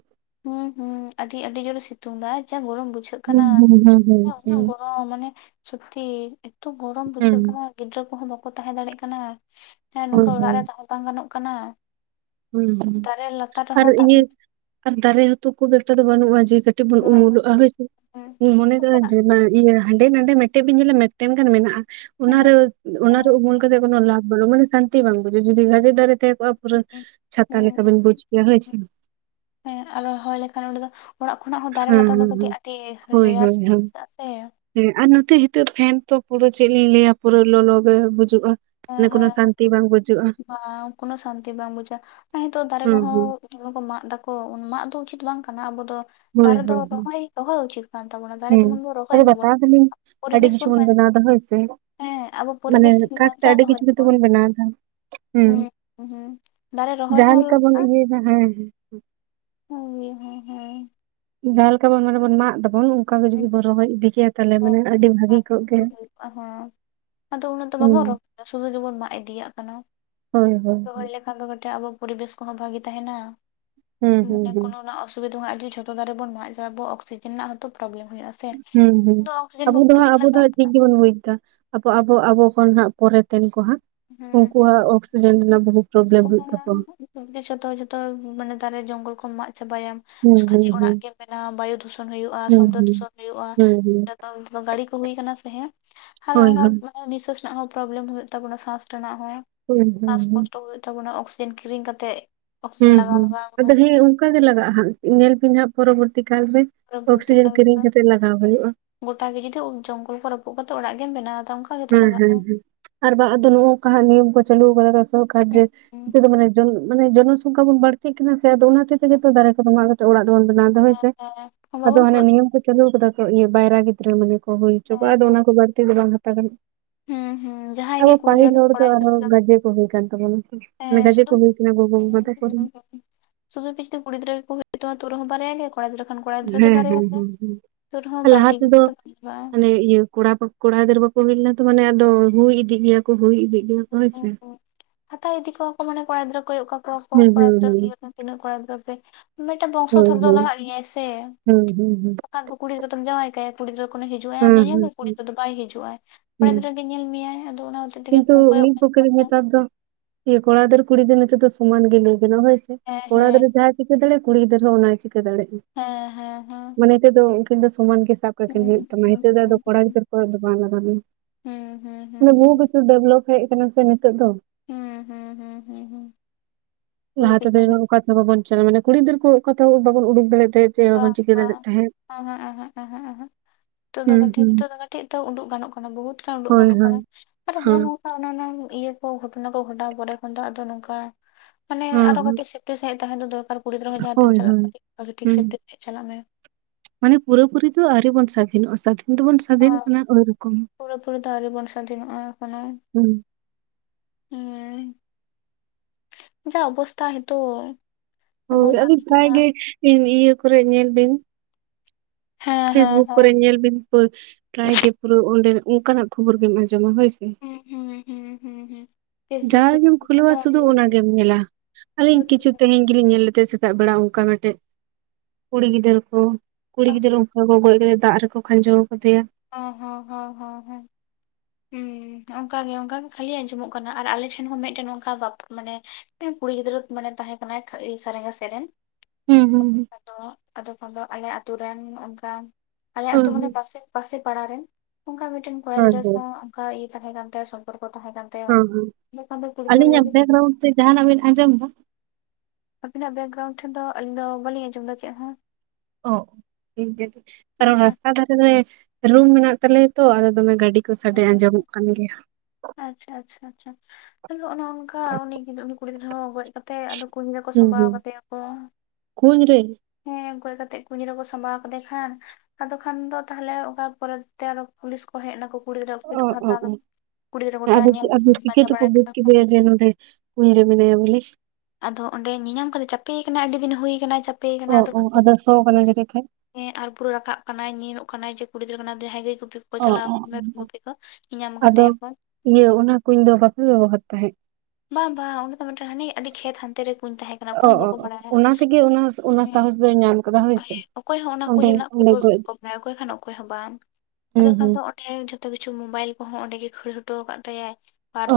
ᱦᱩᱸ ᱦᱩᱸ ᱟᱹᱰᱤ ᱟᱹᱰᱤ ᱡᱳᱨᱮ ᱥᱤᱛᱩᱝ ᱫᱟᱭ ᱡᱟ ᱜᱚᱨᱚᱢ ᱵᱩᱡᱷᱟᱹᱜ ᱵᱩᱡᱟᱹᱜ ᱠᱟᱱᱟ ᱦᱩᱸ ᱦᱩᱸ ᱦᱩᱸ ᱩᱱᱟᱹᱜ ᱦᱩᱸ ᱜᱚᱨᱚᱢ ᱢᱟᱱᱮ ᱥᱚᱛᱤ ᱮᱛᱚ ᱜᱚᱨᱚᱢ ᱦᱩᱸ ᱵᱩᱡᱷᱟᱹᱜ ᱠᱟᱱᱟ ᱜᱤᱫᱽᱨᱟᱹ ᱠᱚᱦᱚᱸ ᱵᱟᱠᱚ ᱛᱟᱦᱮᱸ ᱫᱟᱲᱮᱭᱟᱜ ᱠᱟᱱᱟ ᱥᱮ ᱦᱳᱭ ᱱᱚᱝᱠᱟ ᱚᱲᱟᱜ ᱦᱳᱭ ᱨᱮ ᱛᱟᱦᱮᱸ ᱵᱟᱝ ᱜᱟᱱᱚᱜ ᱠᱟᱱᱟ ᱦᱩᱸ ᱦᱩᱸ ᱫᱟᱨᱮ ᱞᱟᱛᱟᱨ ᱟᱨ ᱨᱮᱦᱚᱸ ᱤᱭᱟᱹ ᱛᱟᱦᱮᱸ ᱟᱨ ᱫᱟᱨᱮ ᱦᱚᱸᱛᱚ ᱠᱷᱩᱵ ᱮᱠᱴᱟ ᱫᱚ ᱵᱟᱹᱱᱩᱜᱼᱟ ᱡᱮᱴᱤᱡ ᱴᱤᱡ ᱵᱩᱱ ᱩᱢᱩᱞᱚᱜᱼᱟ ᱦᱚᱭ ᱥᱮ ᱦᱮᱸ ᱢᱚᱱᱮ ᱫᱚ ᱡᱮ ᱱᱟ ᱤᱭᱟᱹ ᱦᱟᱸᱰᱮ ᱱᱟᱰᱮ ᱢᱤᱫ ᱴᱮᱱ ᱵᱤᱱ ᱧᱮᱞᱟ ᱢᱤᱫᱴᱮᱱ ᱜᱟᱱ ᱢᱮᱱᱟᱜᱼᱟ ᱚᱱᱟᱨᱮ ᱦᱮᱸ ᱚᱱᱟᱨᱮ‌ ᱦᱮᱸ ᱩᱢᱩᱞ ᱠᱟᱛᱮ ᱠᱚᱱᱚ ᱞᱟᱵᱷ ᱵᱚᱞ ᱢᱟᱱᱮ ᱥᱟᱸᱛᱤ ᱵᱟᱝ ᱵᱩᱡᱟᱹ ᱡᱩᱫᱤ ᱜᱟᱡᱮ ᱫᱟᱨᱮ ᱛᱟᱦᱮᱸ ᱠᱚᱜᱼᱟ ᱯᱩᱨᱟᱹ ᱦᱮᱸ ᱪᱷᱟᱛᱟ ᱦᱮᱸ ᱞᱮᱠᱟ ᱦᱮᱸ ᱵᱤᱱ ᱵᱩᱡᱽ ᱠᱮᱭᱟ ᱦᱳᱭ ᱥᱮ ᱦᱮᱸ ᱟᱨᱞᱚ ᱨᱚᱦᱚᱭ ᱞᱮᱠᱷᱟᱱ ᱚᱸᱰᱮ ᱫᱚ ᱚᱲᱟᱜ ᱠᱷᱚᱱᱟᱜ ᱦᱚᱸ ᱫᱟᱨᱮ ᱦᱮᱸ ᱞᱟᱛᱟᱣ ᱫᱚ ᱦᱮᱸ ᱦᱮᱸ ᱠᱟᱹᱴᱤᱡ ᱟᱹᱰᱤ ᱦᱳᱭ ᱨᱮᱭᱟᱲ ᱦᱳᱭ ᱥᱟᱹᱦᱤᱡ ᱦᱳᱭ ᱵᱩᱡᱟᱹᱜᱟ ᱥᱮ ᱦᱮᱸ ᱟᱨ ᱱᱚᱛᱮ ᱱᱤᱛᱚᱜ ᱯᱷᱮᱱ ᱛᱚ ᱯᱩᱨᱟᱹ ᱪᱮᱫ ᱞᱤᱧ ᱞᱟᱹᱭᱟ ᱯᱩᱨᱟᱹ ᱞᱚᱞᱚᱜ ᱜᱮ ᱵᱩᱡᱩᱜᱼᱟ ᱦᱮᱸ ᱢᱟᱱᱮ ᱠᱳᱱᱳ ᱦᱮᱸ ᱥᱟᱱᱛᱤ ᱵᱟᱝ ᱵᱩᱡᱩᱜᱼᱟ ᱵᱟᱝ ᱠᱚᱱᱚ ᱥᱟᱱᱛᱤ ᱵᱟᱝ ᱵᱩᱡᱟ. ᱟᱨ ᱱᱤᱛᱚᱜ ᱫᱟᱨᱮ ᱦᱩᱸ ᱠᱚᱦᱚᱸ ᱦᱩᱸ ᱚᱱᱟ ᱠᱚ ᱢᱟᱜ ᱫᱟᱠᱚ ᱢᱟᱜ ᱫᱚ ᱩᱪᱤᱛ ᱵᱟᱝ ᱠᱟᱱᱟ ᱟᱵᱚ ᱫᱚ ᱦᱳᱭ ᱫᱟᱨᱮ ᱫᱚ ᱦᱳᱭ ᱦᱳᱭ ᱨᱚᱦᱚᱭ ᱨᱚᱦᱚᱭ ᱩᱪᱤᱛ ᱠᱟᱱ ᱛᱟᱵᱚᱱᱟ ᱫᱟᱨᱮ ᱦᱮᱸ ᱡᱮᱢᱚᱱ ᱵᱚᱸ ᱨᱚᱦᱚᱭ ᱟᱫᱚ ᱢᱟᱵᱚᱱ ᱵᱟᱛᱟᱣ ᱫᱟᱞᱤᱧ ᱯᱚᱨᱤᱵᱮᱥ ᱵᱚᱱ [inaudible] ᱵᱟᱧ ᱵᱮᱱᱟᱣ ᱫᱟ ᱦᱚᱭ ᱥᱮ ᱦᱮᱸ ᱟᱵᱚ ᱢᱟᱱᱮ ᱯᱚᱨᱵᱮᱥ ᱜᱤ ᱠᱟᱴ ᱵᱟᱝ ᱛᱮ ᱪᱟ ᱟᱹᱰᱤ ᱠᱤᱪᱷᱩ ᱠᱤᱱᱛᱩ ᱫᱚᱦᱚᱭᱟᱵᱚᱱ ᱵᱚᱱ ᱵᱮᱱᱟᱣ ᱮᱫᱟ ᱦᱩᱸ ᱦᱩᱸ ᱫᱟᱨᱮ ᱨᱚᱦᱚᱭ ᱦᱚᱸ ᱞᱟᱠ ᱼᱟ ᱦᱮᱸ ᱦᱮᱸ ᱦᱳᱭ ᱦᱮᱸ ᱦᱮᱸ ᱡᱟᱦᱟᱸ ᱞᱮᱠᱟ ᱵᱚᱱ ᱢᱟᱱᱮ ᱵᱚᱱ ᱢᱟᱜ ᱫᱟᱵᱚᱱ ᱚᱱᱠᱟ ᱜᱮ ᱦᱮᱸ ᱡᱩᱫᱤ ᱵᱚᱱ ᱨᱚᱦᱚᱭ ᱤᱫᱤ ᱠᱮᱭᱟ ᱛᱟᱦᱞᱮ ᱢᱟᱱᱮ ᱟᱹᱰᱤ ᱵᱷᱟᱹᱜᱤ ᱠᱚᱜ ᱜᱮᱭ ᱟᱫᱚ ᱩᱱᱟᱹᱜ ᱫᱚ ᱵᱟᱵᱚᱱ ᱨᱚᱦᱚᱭᱟ ᱥᱩᱫᱩ ᱜᱮᱵᱚᱱ ᱢᱟᱜ ᱤᱫᱤᱭᱟᱜ ᱠᱟᱱᱟ ᱦᱳᱭ ᱦᱳᱭ ᱨᱚᱦᱚᱭ ᱞᱟᱠ ᱵᱷᱮ ᱠᱟᱹᱴᱮᱡ ᱟᱵᱚ ᱯᱚᱨᱤᱵᱮᱥ ᱠᱚᱦᱚᱸ ᱵᱷᱟᱜᱤ ᱛᱟᱦᱮᱱᱟ ᱦᱩᱸ ᱦᱩ ᱦᱩᱸ ᱦᱩᱸ ᱠᱳᱚᱱᱳ ᱚᱥᱩᱵᱤᱫᱟ ᱢᱮᱱᱟᱜᱼᱟ ᱡᱮ ᱡᱚᱛᱚ ᱫᱟᱨᱮ ᱵᱚᱱ ᱢᱟᱜᱮᱫᱟ ᱟᱵᱚ ᱚᱠᱥᱤᱡᱮᱱ ᱨᱮᱱᱟᱜ ᱦᱚᱛᱚ ᱯᱨᱚᱵᱽᱞᱮᱢ ᱦᱩᱭᱩᱜᱼᱟ ᱥᱮ ᱦᱩᱸ ᱦᱩᱸ ᱫᱚ ᱚᱠᱥᱤᱡᱮᱱ ᱠᱚ ᱟᱵᱚ ᱫᱚᱦᱟᱸᱜ ᱠᱤᱨᱤᱧ ᱟᱵᱚ ᱞᱟᱜᱟᱜ ᱫᱚᱦᱟᱸᱜ ᱴᱷᱤᱠ ᱜᱮᱵᱚᱱ ᱵᱩᱡ ᱮᱫᱟ ᱟᱵᱚ ᱟᱵᱚ ᱟᱵᱚ ᱠᱷᱚᱱ ᱦᱟᱸᱜ ᱯᱚᱨᱮ ᱛᱮᱱ ᱠᱚ ᱦᱟᱸᱜ ᱩᱱᱠᱩᱣᱟᱜ ᱚᱠᱥᱤᱡᱮᱱ ᱨᱮᱱᱟᱜ ᱵᱚᱦ [unintelligible] ᱡᱚᱛᱚ ᱡᱚᱛᱚ ᱢᱟᱱᱮ ᱫᱟᱨᱮ ᱡᱚᱝᱜᱚᱞ ᱠᱚ ᱢᱟᱜ ᱪᱟᱵᱟᱭᱟᱢ ᱦᱩᱸ ᱦᱩᱸ ᱠᱷᱟᱹᱞᱤ ᱚᱲᱟᱜ ᱦᱩᱸ ᱜᱮᱢ ᱵᱮᱱᱟ ᱵᱟᱭᱩ ᱫᱷᱩᱥᱚᱱ ᱦᱩᱭᱩᱜᱼᱟ ᱦᱩᱸ ᱥᱚᱵᱽᱫᱚ ᱦᱩᱸ ᱫᱷᱩᱥᱚᱱ ᱦᱩᱭᱩᱜᱼᱟ ᱦᱩᱸ ᱦᱩᱸ ᱮᱱᱟ. ᱛᱟᱭᱚ ᱜᱟᱲᱤ ᱠᱚ ᱦᱩᱭ ᱟᱠᱟᱱᱟ ᱥᱮ ᱦᱮᱸ ᱟᱨ ᱦᱳᱭ ᱚᱱᱠᱟ ᱦᱳᱭ ᱱᱤᱥᱟ. ᱨᱮᱱᱟᱜ ᱦᱚᱸ ᱯᱨᱚᱵᱽᱞᱮᱢ ᱦᱩᱭᱩᱜ ᱛᱟᱵᱚᱱᱟ ᱥᱟᱸᱥ ᱨᱮᱱᱟᱜ ᱦᱚᱸ ᱦᱩᱸ ᱦᱩᱸ ᱥᱟᱥ ᱦᱩᱸ ᱠᱚᱥᱴᱚ ᱦᱩᱭᱩᱜ ᱛᱟᱵᱚᱱᱟ ᱚᱠᱥᱤᱡᱮᱱ ᱠᱤᱨᱤᱧ ᱠᱟᱛᱮ ᱦᱩᱸ ᱦᱩᱸ ᱟᱫᱚ ᱦᱮᱸ ᱚᱱᱠᱟᱜ ᱜᱮ ᱞᱟᱜᱟᱜᱼᱟ ᱦᱟᱸᱜ ᱧᱮᱞ ᱵᱤᱱ ᱦᱟᱸᱜ ᱯᱚᱨᱚᱵᱚᱨᱛᱤ ᱠᱟᱞ ᱨᱮ ᱚᱠᱥᱤᱡᱮᱱ ᱠᱤᱨᱤᱧ ᱠᱟᱛᱮᱫ ᱞᱟᱜᱟᱣ ᱦᱩᱭᱩᱜᱼᱟ ᱜᱚᱴᱟᱜ ᱜᱮ ᱡᱩᱫᱤ ᱡᱚᱝᱜᱚᱞ ᱠᱚ ᱨᱟᱹᱯᱩ ᱠᱟᱛᱮᱫ ᱚᱲᱟᱜ ᱜᱮᱢ ᱵᱮᱱᱟᱣ ᱛᱟᱢ ᱠᱷᱟᱱ ᱦᱩᱸ ᱦᱩᱸ ᱦᱩᱸ ᱟᱨ ᱵᱟᱝ ᱟᱫᱚ ᱱᱚᱜᱠᱟ ᱱᱤᱭᱚᱢ ᱠᱚ ᱪᱞᱩ ᱠᱟᱫᱟ ᱥᱚᱨᱠᱟᱨ ᱡᱮ ᱱᱤᱛᱚ ᱫᱚ ᱢᱟᱱᱮ ᱢᱟᱱᱮ ᱡᱚᱱᱚᱥᱚᱝᱠᱷᱟ ᱵᱚᱱ ᱵᱟᱹᱲᱛᱤᱜ ᱠᱟᱱᱟ ᱥᱮ ᱟᱫᱚ ᱚᱱᱟ ᱦᱚᱛᱮ ᱛᱮᱜᱮᱛᱚ ᱫᱟᱨᱮ ᱠᱚ ᱢᱟᱜ ᱠᱟᱛᱮᱫ ᱚᱲᱟᱜ ᱫᱚᱵᱚᱱ ᱵᱮᱱᱟᱣᱫᱟ ᱟᱫᱚ ᱪᱮᱫ ᱦᱮᱸ ᱟᱫᱚ ᱵᱟᱵᱚᱱ ᱦᱟᱱᱮ ᱠᱩᱲᱟᱹᱜ ᱱᱤᱭᱚᱢ ᱠᱚ ᱪᱟᱹᱞᱩᱣ ᱣᱟᱠᱟᱫᱟ ᱠᱚ ᱤᱭᱟᱹ ᱵᱟᱭᱨᱟ ᱜᱤᱫᱽᱨᱟᱹ ᱢᱟᱱᱮ ᱠᱚ ᱦᱩᱭ ᱦᱚᱪᱚ ᱠᱚᱣᱟ ᱦᱮᱸ ᱟᱫᱚ ᱦᱮᱸ ᱚᱱᱟ ᱠᱚ ᱵᱟᱹᱲᱛᱤ ᱫᱚ ᱵᱟᱝ ᱦᱟᱛᱟᱣ ᱜᱟᱱᱚᱜ ᱦᱩᱸ ᱦᱩᱸ ᱡᱟᱦᱟᱸᱭ ᱟᱵᱚ ᱜᱮ ᱠᱩᱲᱤ ᱯᱟᱹᱦᱤᱞ ᱜᱤᱫᱽᱨᱟᱹ ᱛᱟᱢ ᱦᱚᱲ ᱫᱚ ᱠᱚᱲᱟ ᱟᱨᱚ ᱜᱤᱫᱽᱨᱟᱹ ᱜᱟᱡᱮ ᱠᱚ ᱦᱩᱭ ᱠᱟᱱ ᱛᱟᱵᱚᱱᱟ ᱛᱚᱮ ᱦᱮᱸ ᱜᱟᱡᱮ ᱥᱩᱫᱩ ᱠᱚ ᱦᱩᱭ ᱜᱚᱜᱚ ᱵᱟᱵᱟ [unintelligible] ᱥᱩᱫᱩ ᱯᱤᱥᱛᱮ ᱠᱩᱲᱤ ᱜᱤᱫᱽᱨᱟᱹ ᱠᱚ ᱦᱩᱭᱩᱜ ᱛᱟᱹᱣ ᱨᱮᱦᱚ ᱵᱟᱨᱭᱟ ᱜᱮ ᱠᱚᱲᱟ ᱜᱤᱫᱽᱨᱟᱹ ᱠᱷᱚᱱ ᱠᱚᱲᱟ ᱜᱤᱫᱽᱨᱟᱹ ᱜᱮ ᱦᱮᱸ ᱵᱟᱨᱭᱟ ᱦᱮᱸ ᱜᱮ ᱦᱮᱸ ᱦᱮᱸ ᱛᱟᱹᱣ ᱨᱮ ᱦᱚᱸ ᱵᱟᱨ ᱞᱟᱦᱟ ᱫᱤᱠ ᱛᱮᱫᱚ [inaudible] [inaudible] ᱠᱷᱚᱜᱼᱟ ᱢᱟᱱᱮ ᱤᱭᱟᱹ ᱠᱚᱲᱟ ᱠᱚᱲᱟ ᱜᱤᱫᱟᱹᱨ ᱵᱟᱠᱚ ᱦᱩᱭ ᱞᱮᱱᱟ ᱛᱚ ᱢᱟᱱᱮ ᱟᱫᱚ ᱦᱩᱭ ᱤᱫᱤ ᱜᱮᱭᱟ ᱠᱚ ᱦᱩᱭ ᱤᱫᱤᱜ ᱜᱮᱭᱟ ᱠᱚ ᱦᱳᱭ ᱥᱮ [inaudible] ᱦᱟᱛᱟᱣ ᱤᱫᱤ ᱠᱚᱣᱟ ᱠᱚ ᱢᱟᱱᱮ ᱠᱚᱲᱟ ᱜᱤᱫᱽᱨᱟᱹ ᱠᱚᱭᱚᱜ ᱠᱟᱠᱚᱣᱟ ᱦᱩᱸ ᱠᱚᱲᱟ ᱦᱩᱸ ᱜᱤᱫᱽᱨᱟᱹ ᱤᱭᱟᱹ ᱦᱩᱸ ᱨᱮᱱ ᱤᱱᱟᱹᱜ ᱠᱚᱲᱟᱯᱮ ᱢᱤᱫ ᱴᱮᱱ ᱵᱚᱝᱥᱚ ᱦᱳᱭ ᱫᱷᱚᱨ ᱫᱚ ᱦᱳᱭ ᱞᱟᱜᱟᱜ ᱜᱮᱭᱟᱭ ᱥᱮ ᱦᱩᱸ ᱦᱩᱸ ᱦᱩᱸ [inaudible] ᱠᱩᱲᱤ ᱫᱽᱨᱟᱹ ᱫᱚᱢ ᱡᱟᱸᱣᱟᱭ ᱠᱟᱭᱟ ᱠᱩᱲᱤ ᱜᱤᱫᱽᱨᱟᱹ ᱠᱚᱱ ᱦᱤᱡᱩᱜ ᱟᱭ ᱟᱢ ᱦᱩᱸ ᱧᱮᱧᱮᱞ ᱫᱚ ᱦᱩᱸ ᱠᱩᱲᱤ ᱦᱩᱸ ᱠᱚᱫᱚ ᱵᱟᱭ ᱦᱤᱡᱩᱜᱼᱟ ᱟᱭ ᱦᱩᱸ ᱠᱚᱲᱟ ᱜᱤᱫᱽᱨᱟᱹ ᱜᱮ ᱧᱮᱞ ᱢᱮᱭᱟᱭ ᱟᱫᱚ ᱚᱱᱟ ᱦᱚᱛᱮᱡ ᱛᱮᱜᱮ ᱠᱤᱱᱛᱩ ᱠᱚ ᱠᱚᱭᱚᱜ ᱢᱤᱫ ᱠᱟᱜ ᱯᱳᱠᱠᱷᱮ ᱠᱚᱣᱟ ᱫᱚ ᱠᱚ᱾ ᱱᱮᱛᱟᱨ ᱫᱚ ᱠᱚᱲᱟ ᱜᱤᱫᱽᱨᱟᱹ ᱠᱩᱲᱤ ᱜᱤᱫᱽᱨᱟᱹ ᱱᱤᱛᱳᱜ ᱫᱚ ᱥᱚᱢᱟᱱ ᱜᱮ ᱞᱟᱹᱭᱜᱟᱱᱚᱜ-ᱟ ᱦᱳᱭ ᱥᱮ ᱦᱮᱸ ᱠᱚᱲᱟ ᱦᱮᱸ ᱜᱤᱫᱽᱨᱟᱹ ᱡᱟᱦᱟᱭ ᱪᱤᱠᱟᱹ ᱫᱟᱲᱮᱜᱼᱟ ᱠᱩᱲᱤ ᱜᱤᱫᱟᱹᱨ ᱦᱚᱸ ᱚᱱᱟᱭ ᱪᱤᱠᱟᱹ ᱫᱟᱲᱮᱜᱼᱟ ᱦᱮᱸ ᱦᱮᱸ ᱦᱮᱸ ᱱᱤᱛᱚᱜ ᱫᱚ ᱩᱱᱠᱤᱱ ᱫᱚ ᱥᱚᱢᱟᱱ ᱜᱮ ᱥᱟᱵ ᱦᱩᱸ ᱠᱟᱹᱠᱤᱱ ᱦᱩᱭᱩᱜ ᱛᱟᱢᱟ ᱦᱩᱸ ᱱᱤᱛᱚᱜ ᱫᱚ ᱟᱫᱚ ᱠᱚᱲᱟ ᱜᱤᱫᱽᱟᱹᱨ ᱠᱚᱣᱟᱜ ᱫᱚ ᱵᱟᱝ ᱞᱟᱜᱟᱢᱮ ᱦᱩᱸ ᱦᱩᱸ ᱦᱩᱸ ᱢᱟᱱᱮ ᱵᱩᱦᱩ ᱦᱩᱸ ᱠᱤᱪᱷᱩ ᱰᱮᱵᱷᱞᱚᱯ ᱦᱮᱡ ᱟᱠᱟᱱᱟ ᱥᱮ ᱱᱤᱛᱚᱜ ᱫᱚ ᱦᱩᱸ ᱦᱩᱸ ᱦᱩᱸ ᱦᱩᱸ ᱦᱩᱸ ᱦᱩᱸ ᱵᱚᱦᱩ ᱞᱟᱦᱟ ᱛᱮᱫᱚ ᱠᱤᱪᱷᱩ ᱜᱮ ᱚᱠᱟ ᱵᱟᱵᱚᱱ ᱪᱟᱞᱟᱜ ᱢᱟᱱᱮ ᱠᱩᱲᱤ ᱜᱤᱫᱟᱹᱨ ᱠᱚ ᱚᱠᱟ ᱛᱮᱦᱚ ᱵᱟᱵᱚᱱ ᱩᱰᱩᱠ ᱫᱟᱲᱮᱭᱟᱜ ᱛᱟᱦᱮᱸᱫ ᱪᱮᱫ ᱦᱚᱸ ᱵᱟ ᱵᱟᱵᱚᱱ ᱪᱤᱠᱟᱹ ᱵᱟ ᱫᱟᱲᱮᱭᱟᱜ ᱛᱟᱦᱮᱸᱫ ᱮᱦᱮᱜ ᱮᱦᱮᱜ ᱮᱦᱮᱜ ᱮᱦᱮᱜ ᱱᱤᱛᱚᱜ ᱫᱚ ᱦᱩᱸ ᱠᱟᱹᱴᱤᱡ ᱦᱩᱸ ᱱᱤᱛᱚᱜ ᱫᱚ ᱠᱟᱹᱴᱤᱡ ᱛᱚ ᱩᱰᱩᱜ ᱜᱟᱱᱚᱜ ᱠᱟᱱᱟ ᱵᱚᱦᱩᱛ ᱴᱟ ᱩᱰᱩᱜ ᱦᱳᱭ, ᱦᱳᱭ, ᱜᱟᱱᱚᱜ ᱠᱟᱱᱟ ᱟᱨ ᱦᱮᱸ, ᱦᱚᱸ ᱦᱚᱸ ᱚᱱᱟ ᱚᱱᱟ ᱤᱭᱟᱹ ᱠᱚ ᱜᱷᱚᱴᱚᱱᱟ ᱠᱚ ᱜᱷᱚᱴᱟᱣ ᱯᱚᱨᱮ ᱠᱷᱚᱱ ᱫᱚ ᱟᱫᱚ ᱱᱚᱝᱠᱟ ᱢᱟᱱᱮ ᱦᱮᱸ, ᱟᱨᱚ ᱦᱮᱸ, ᱠᱟᱹᱴᱤᱡ ᱥᱮᱯᱴᱤ ᱥᱟᱦᱤᱡ ᱛᱟᱦᱮᱸ ᱫᱚᱨᱠᱟᱨ ᱠᱩᱲᱤ ᱜᱤᱫᱽᱨᱟᱹ ᱦᱚᱸ ᱡᱟᱦᱟᱸᱛᱮᱢ ᱦᱳᱭ, ᱪᱟᱞᱟᱜᱼᱟ ᱦᱳᱭ, ᱴᱷᱤᱠ ᱥᱮᱯᱴᱤ ᱦᱩᱸ, ᱥᱟᱦᱤᱡ ᱪᱟᱞᱟᱜ ᱢᱮ ᱢᱟᱱᱮ ᱯᱩᱨᱟᱹ ᱯᱩᱨᱤ ᱫᱚ ᱟᱹᱣᱨᱤ ᱵᱚᱱ ᱥᱟᱫᱷᱤᱱᱚᱜ-ᱟ [inaudible] ᱯᱩᱨᱟᱹᱯᱩᱨᱤ ᱫᱚ ᱟᱹᱣᱨᱤ ᱵᱚᱱ ᱥᱟᱹᱫᱷᱤᱱᱚᱜᱼᱟ ᱠᱟᱱᱟ ᱦᱩᱸ᱾ ᱦᱩᱸ ᱡᱟ ᱚᱵᱚᱥᱛᱷᱟ ᱦᱤᱛᱚᱜ ᱦᱚᱭ ᱟᱹᱰᱤ ᱯᱨᱟᱭ ᱜᱮ ᱤᱱᱡᱤᱭᱚ ᱠᱚᱨᱮ ᱧᱮᱞ ᱵᱤᱱ ᱯᱷᱮᱥᱵᱩᱠ ᱠᱚᱨᱮ ᱧᱮᱞ ᱵᱤᱱ ᱯᱟᱨᱟᱭ ᱜᱮ ᱯᱩᱨᱟᱹ ᱚᱸᱰᱮ ᱚᱱᱠᱟᱱᱟᱜ ᱠᱷᱚᱵᱚᱨ ᱜᱮᱢ ᱟᱸᱡᱚᱢᱟ ᱦᱳᱭᱥᱮ [inaudible] ᱡᱟᱦᱟᱸ ᱦᱚᱸ ᱜᱮᱢ ᱦᱚᱸ ᱠᱷᱩᱞᱟᱹᱣᱟ ᱥᱩᱫᱩᱜ ᱚᱱᱟᱜᱮᱢ ᱧᱮᱞᱟ ᱟᱹᱞᱤᱧ ᱠᱤᱪᱷᱩ ᱛᱮᱞᱤᱧ ᱜᱤᱨᱤ ᱧᱮᱞ ᱞᱮᱫᱮ ᱥᱮᱛᱟᱜ ᱵᱮᱲᱟ ᱚᱱᱠᱟ ᱢᱮᱫᱴᱮᱡ ᱠᱩᱲᱤ ᱜᱤᱫᱟᱹᱨ ᱠᱚ ᱠᱩᱲᱤ ᱜᱤᱫᱟᱹᱨ ᱜᱚᱡ ᱠᱮᱫᱮᱭᱟ ᱫᱟᱜ ᱨᱮᱠᱚ ᱠᱷᱟᱸᱡᱚ ᱟᱠᱟᱫᱮᱭᱟ ᱦᱚᱸ ᱦᱚᱸ ᱦᱚᱸ ᱦᱚᱸ ᱦᱚᱸ ᱦᱩᱸ ᱚᱱᱠᱟ ᱜᱮ ᱚᱱᱠᱟ ᱜᱮ ᱠᱷᱟᱹᱞᱤ ᱟᱸᱡᱚᱢᱚᱜ ᱠᱟᱱᱟ ᱟᱨ ᱟᱞᱮ ᱴᱷᱮᱱ ᱦᱚᱸ ᱢᱤᱫᱴᱮᱱ ᱚᱱᱠᱟ ᱢᱟᱱᱮ ᱢᱮᱫᱴᱮᱝ ᱠᱩᱲᱤ ᱜᱤᱫᱽᱨᱟᱹ ᱢᱟᱱᱮ ᱛᱟᱦᱮᱸ ᱠᱟᱱᱟᱭ ᱥᱟᱨᱮᱝᱜᱟ ᱥᱮᱫᱨᱮᱱ ᱦᱩᱸ, ᱦᱩᱸ, ᱦᱩᱸ, ᱟᱫᱚ ᱟᱫᱚ ᱠᱚ ᱫᱚ ᱟᱭᱟᱜ ᱟᱹᱛᱩ ᱨᱮᱱ ᱚᱱᱠᱟ ᱟᱭᱟᱜ ᱟᱹᱛᱩ ᱢᱟᱱᱮ ᱦᱳᱭ, ᱯᱟᱥᱮᱡ ᱯᱟᱥᱮ ᱯᱟᱲᱟ ᱨᱮᱱ ᱚᱱᱠᱟ ᱢᱤᱫᱴᱮᱱ ᱠᱚᱲᱟ ᱦᱳᱭ᱾ ᱜᱤᱫᱽᱨᱟᱹ ᱦᱳᱭ, ᱥᱟᱶ ᱚᱱᱠᱟ ᱤᱭᱟᱹ ᱛᱟᱦᱮᱸ ᱠᱟᱱ ᱛᱟᱭᱟ ᱥᱚᱢᱯᱚᱨᱠ ᱠᱚ ᱛᱟᱦᱮᱸ ᱠᱟᱱ ᱛᱮᱭ ᱦᱳᱭ, ᱦᱮᱸ, ᱦᱮᱸ᱾ ᱱᱚᱝᱠᱟ ᱠᱩᱲᱤ ᱜᱤᱫᱽᱨᱟᱹ ᱟᱹᱞᱤᱧᱟᱜ ᱞᱮᱵᱮᱫᱽ ᱛᱤᱜᱤ ᱵᱮᱠᱜᱨᱟᱣᱩᱱᱰ ᱥᱮ ᱡᱟᱦᱟᱱᱟᱜ ᱵᱮᱱ ᱟᱡᱚᱢ ᱫᱚ ᱟᱵᱤᱱᱟᱜ ᱵᱮᱠᱜᱨᱟᱣᱩᱸᱰ ᱴᱷᱮᱱ ᱫᱚ ᱟᱞᱤᱧ ᱫᱚ ᱵᱟᱞᱤᱧ ᱟᱸᱡᱚᱢ ᱮᱫᱟ ᱪᱮᱫ ᱦᱚᱸ ᱚ ᱚ ᱴᱷᱤᱠ ᱜᱮᱭᱟ ᱠᱟᱨᱚᱱ ᱟᱪᱪᱷᱟ ᱨᱟᱥᱛᱟ ᱫᱷᱟᱨᱮ ᱨᱮ ᱨᱩᱢ ᱢᱮᱱᱟᱜ ᱛᱟᱞᱮᱭᱟ ᱛᱚ ᱟᱫᱚ ᱫᱚᱢᱮ ᱜᱟᱹᱰᱤ ᱥᱟᱰᱮ ᱟᱸᱡᱚᱢᱚᱜ ᱠᱟᱱ ᱜᱮᱭᱟ ᱟᱪᱪᱷᱟ ᱟᱪᱪᱷᱟ ᱟᱪᱪᱷᱟ ᱛᱟᱦᱮ ᱚᱱᱮ ᱚᱱᱠᱟ ᱩᱱᱤ ᱩᱱᱤ ᱠᱩᱲᱤ ᱜᱤᱫᱽᱨᱟᱹ ᱦᱚᱸ ᱜᱚᱡ [unintelligible] ᱟᱫᱚ ᱠᱩᱧ ᱨᱮᱠᱚ ᱦᱩᱸ ᱥᱟᱢᱵᱟᱣ ᱦᱩᱸ ᱠᱟᱫᱮᱭᱟ ᱠᱚ ᱠᱩᱧ ᱨᱮ ᱦᱮᱸ ᱜᱚᱡ ᱠᱟᱛᱮᱜ ᱠᱩᱧ ᱨᱮᱠᱚ ᱥᱟᱢᱵᱟᱣ ᱠᱟᱫᱮ ᱠᱷᱟᱱ ᱟᱫᱚ ᱠᱷᱟᱱ ᱫᱚ ᱛᱟᱦᱞᱮ ᱚᱠᱟ ᱯᱚᱨᱮᱛᱮ ᱟᱫᱚ ᱯᱩᱞᱤᱥ ᱠᱚ ᱦᱮᱡ ᱱᱟᱠᱚ ᱠᱩᱲᱤ ᱜᱤᱫᱽᱨᱟᱹ ᱟᱜ ᱠᱷᱳᱡᱽ ᱠᱚ ᱦᱟᱛᱟᱣ [unintelligible] ᱜᱤᱫᱽᱨᱟᱹ ᱦᱮᱸ ᱜᱚᱴᱟ ᱟᱫᱚ ᱧᱮᱞ ᱟᱵᱚ ᱪᱤᱠᱟᱹ ᱯᱟᱸᱡᱟ ᱛᱮᱠᱚ ᱵᱟᱲᱟᱭ ᱵᱩᱡᱽ ᱠᱟᱱᱟ ᱠᱚ ᱠᱮᱫᱮᱭᱟ ᱡᱮ ᱱᱚᱰᱮ ᱠᱩᱧ ᱨᱮ ᱢᱮᱱᱟᱭᱟ ᱵᱩᱞᱤᱥ ᱟᱫᱚ ᱚᱸᱰᱮ ᱢᱮᱭᱟᱝ ᱠᱷᱚᱱᱮ ᱪᱟᱯᱮ ᱟᱠᱟᱱᱟ ᱟᱹᱰᱤ ᱫᱤᱱ ᱦᱩᱭ ᱠᱟᱱᱟᱭ ᱪᱟᱯᱮ ᱟᱠᱟᱱᱟᱭ ᱚ ᱟᱫᱚ ᱚ ᱥᱚ ᱠᱟᱱᱟ ᱡᱟᱹᱱᱤᱡ ᱠᱷᱟᱡ ᱦᱮᱸ ᱟᱨ ᱯᱩᱨᱟᱹ ᱨᱟᱠᱟᱵ ᱠᱟᱱᱟᱭ ᱧᱤᱨᱚᱜ ᱠᱟᱱᱟᱭ ᱡᱮ ᱠᱩᱲᱤ ᱜᱤᱫᱽᱨᱟᱹ [unintelligible] ᱡᱟᱦᱟᱸᱭ ᱜᱮ ᱠᱚ ᱚ ᱪᱟᱞᱟᱣ ᱚ [unintelligible] ᱜᱩᱯᱤ ᱠᱚ ᱧᱟᱢ ᱟᱫᱚ ᱠᱟᱫᱮᱭᱟ ᱠᱚ ᱤᱭᱟᱹ ᱚᱱᱟ ᱠᱩᱧ ᱫᱚ ᱵᱟᱯᱮ ᱵᱮᱵᱚᱦᱟᱨ ᱛᱟᱦᱮᱸᱫ ᱵᱟᱝ ᱵᱟᱝ ᱚᱸᱰᱮ ᱫᱚ ᱢᱤᱫᱴᱮᱱ ᱦᱟᱱᱤ ᱟᱹᱰᱤ ᱠᱷᱮᱛ ᱦᱟᱱᱛᱮ ᱨᱮ ᱠᱩᱧ ᱛᱟᱦᱮᱸ ᱠᱟᱱᱟ ᱚᱠᱚᱭ ᱚ ᱦᱚᱸ ᱚ ᱵᱟᱠᱚ ᱵᱟᱲᱟᱭᱟ ᱚᱱᱟ ᱛᱮᱜᱮ ᱚᱱᱟ ᱚᱱᱟ ᱦᱮᱸ ᱥᱟᱦᱚᱥ ᱫᱚᱭ ᱧᱟᱢ ᱠᱟᱫᱟ ᱦᱳᱭ ᱥᱮ ᱦᱮᱸ ᱚᱠᱚᱭ ᱦᱚᱸ ᱚᱱᱟ ᱠᱚ ᱚᱸᱰᱮ ᱨᱮᱱᱟᱜ ᱚᱸᱰᱮ ᱠᱷᱚᱵᱚᱨ ᱜᱚᱡ ᱫᱚ᱾ ᱚᱠᱚᱭ ᱠᱷᱟᱱ ᱚᱠᱚᱭ ᱦᱚᱸ ᱵᱟᱝ ᱦᱩᱸ ᱦᱩᱸ ᱠᱷᱟᱭᱨ ᱡᱚᱛᱚ ᱠᱤᱪᱷᱩ ᱢᱚᱵᱟᱭᱤᱞ ᱠᱚᱦᱚᱸ ᱚᱸᱰᱮ ᱜᱮ ᱠᱷᱟᱹᱲ ᱦᱚᱴᱚ ᱟᱠᱟᱫ ᱛᱟᱭᱟᱭ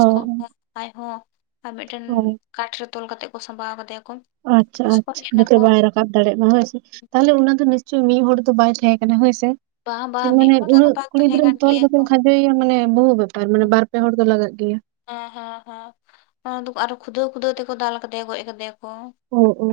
ᱚ ᱠᱚᱦᱚᱸ ᱟᱡ ᱦᱚᱸ ᱟᱨ ᱢᱤᱫᱴᱮᱱ ᱚ ᱠᱟᱴ ᱨᱮ ᱛᱚᱞ ᱠᱟᱛᱮᱜ ᱠᱚ ᱥᱟᱢᱵᱟᱣ ᱠᱟᱫᱮᱭᱟ ᱠᱚ ᱟᱪᱪᱷᱟ ᱯᱩᱞᱤᱥ ᱠᱚ ᱟᱪᱪᱷᱟ ᱦᱮᱡ ᱡᱟᱛᱮ ᱱᱟᱠᱚ ᱵᱟᱭ ᱨᱟᱠᱟᱵ ᱫᱟᱲᱮᱭᱟᱜ ᱢᱟ ᱦᱚᱭ ᱥᱮ ᱛᱟᱦᱚᱞᱮ ᱚᱱᱟ ᱫᱚ ᱱᱤᱥᱪᱚᱭ ᱢᱤᱫ ᱦᱚᱲ ᱫᱚ ᱵᱟᱭ ᱛᱟᱦᱮᱸ ᱠᱟᱱᱟ ᱦᱚᱭ ᱥᱮ ᱵᱟᱝ ᱵᱟᱝ ᱡᱮᱡᱚᱱᱮᱢ ᱢᱤᱫ ᱢᱮᱱ ᱦᱚᱲ ᱨᱮᱫᱚ ᱩᱱᱟᱹᱜ ᱵᱟᱝ ᱠᱩᱲᱤ ᱛᱟᱦᱮᱸ ᱜᱤᱫᱽᱨᱟᱹᱢ ᱠᱟᱱ ᱛᱚᱞ ᱜᱮᱭᱟ ᱜᱮᱠᱚ ᱠᱚ ᱠᱷᱟᱱ ᱦᱚᱭ ᱢᱟᱱᱮ ᱵᱚᱦᱩ ᱵᱮᱯᱟᱨ ᱢᱟᱱᱮ ᱵᱟᱨ ᱯᱮ ᱦᱚᱲ ᱫᱚ ᱞᱟᱜᱟᱜ ᱜᱮᱭᱟ᱾ ᱦᱮᱸ ᱦᱮᱸ ᱦᱮᱸ ᱟᱫᱚ ᱠᱚ ᱟᱨᱚ ᱠᱷᱩᱫᱟᱹᱣ ᱠᱷᱩᱫᱟᱹᱣ ᱛᱮᱠᱚ ᱫᱟᱞ ᱠᱟᱫᱮᱭᱟ ᱜᱚᱡ ᱠᱟᱫᱮᱭᱟ ᱠᱚ᱾ ᱚ-ᱚ-ᱚ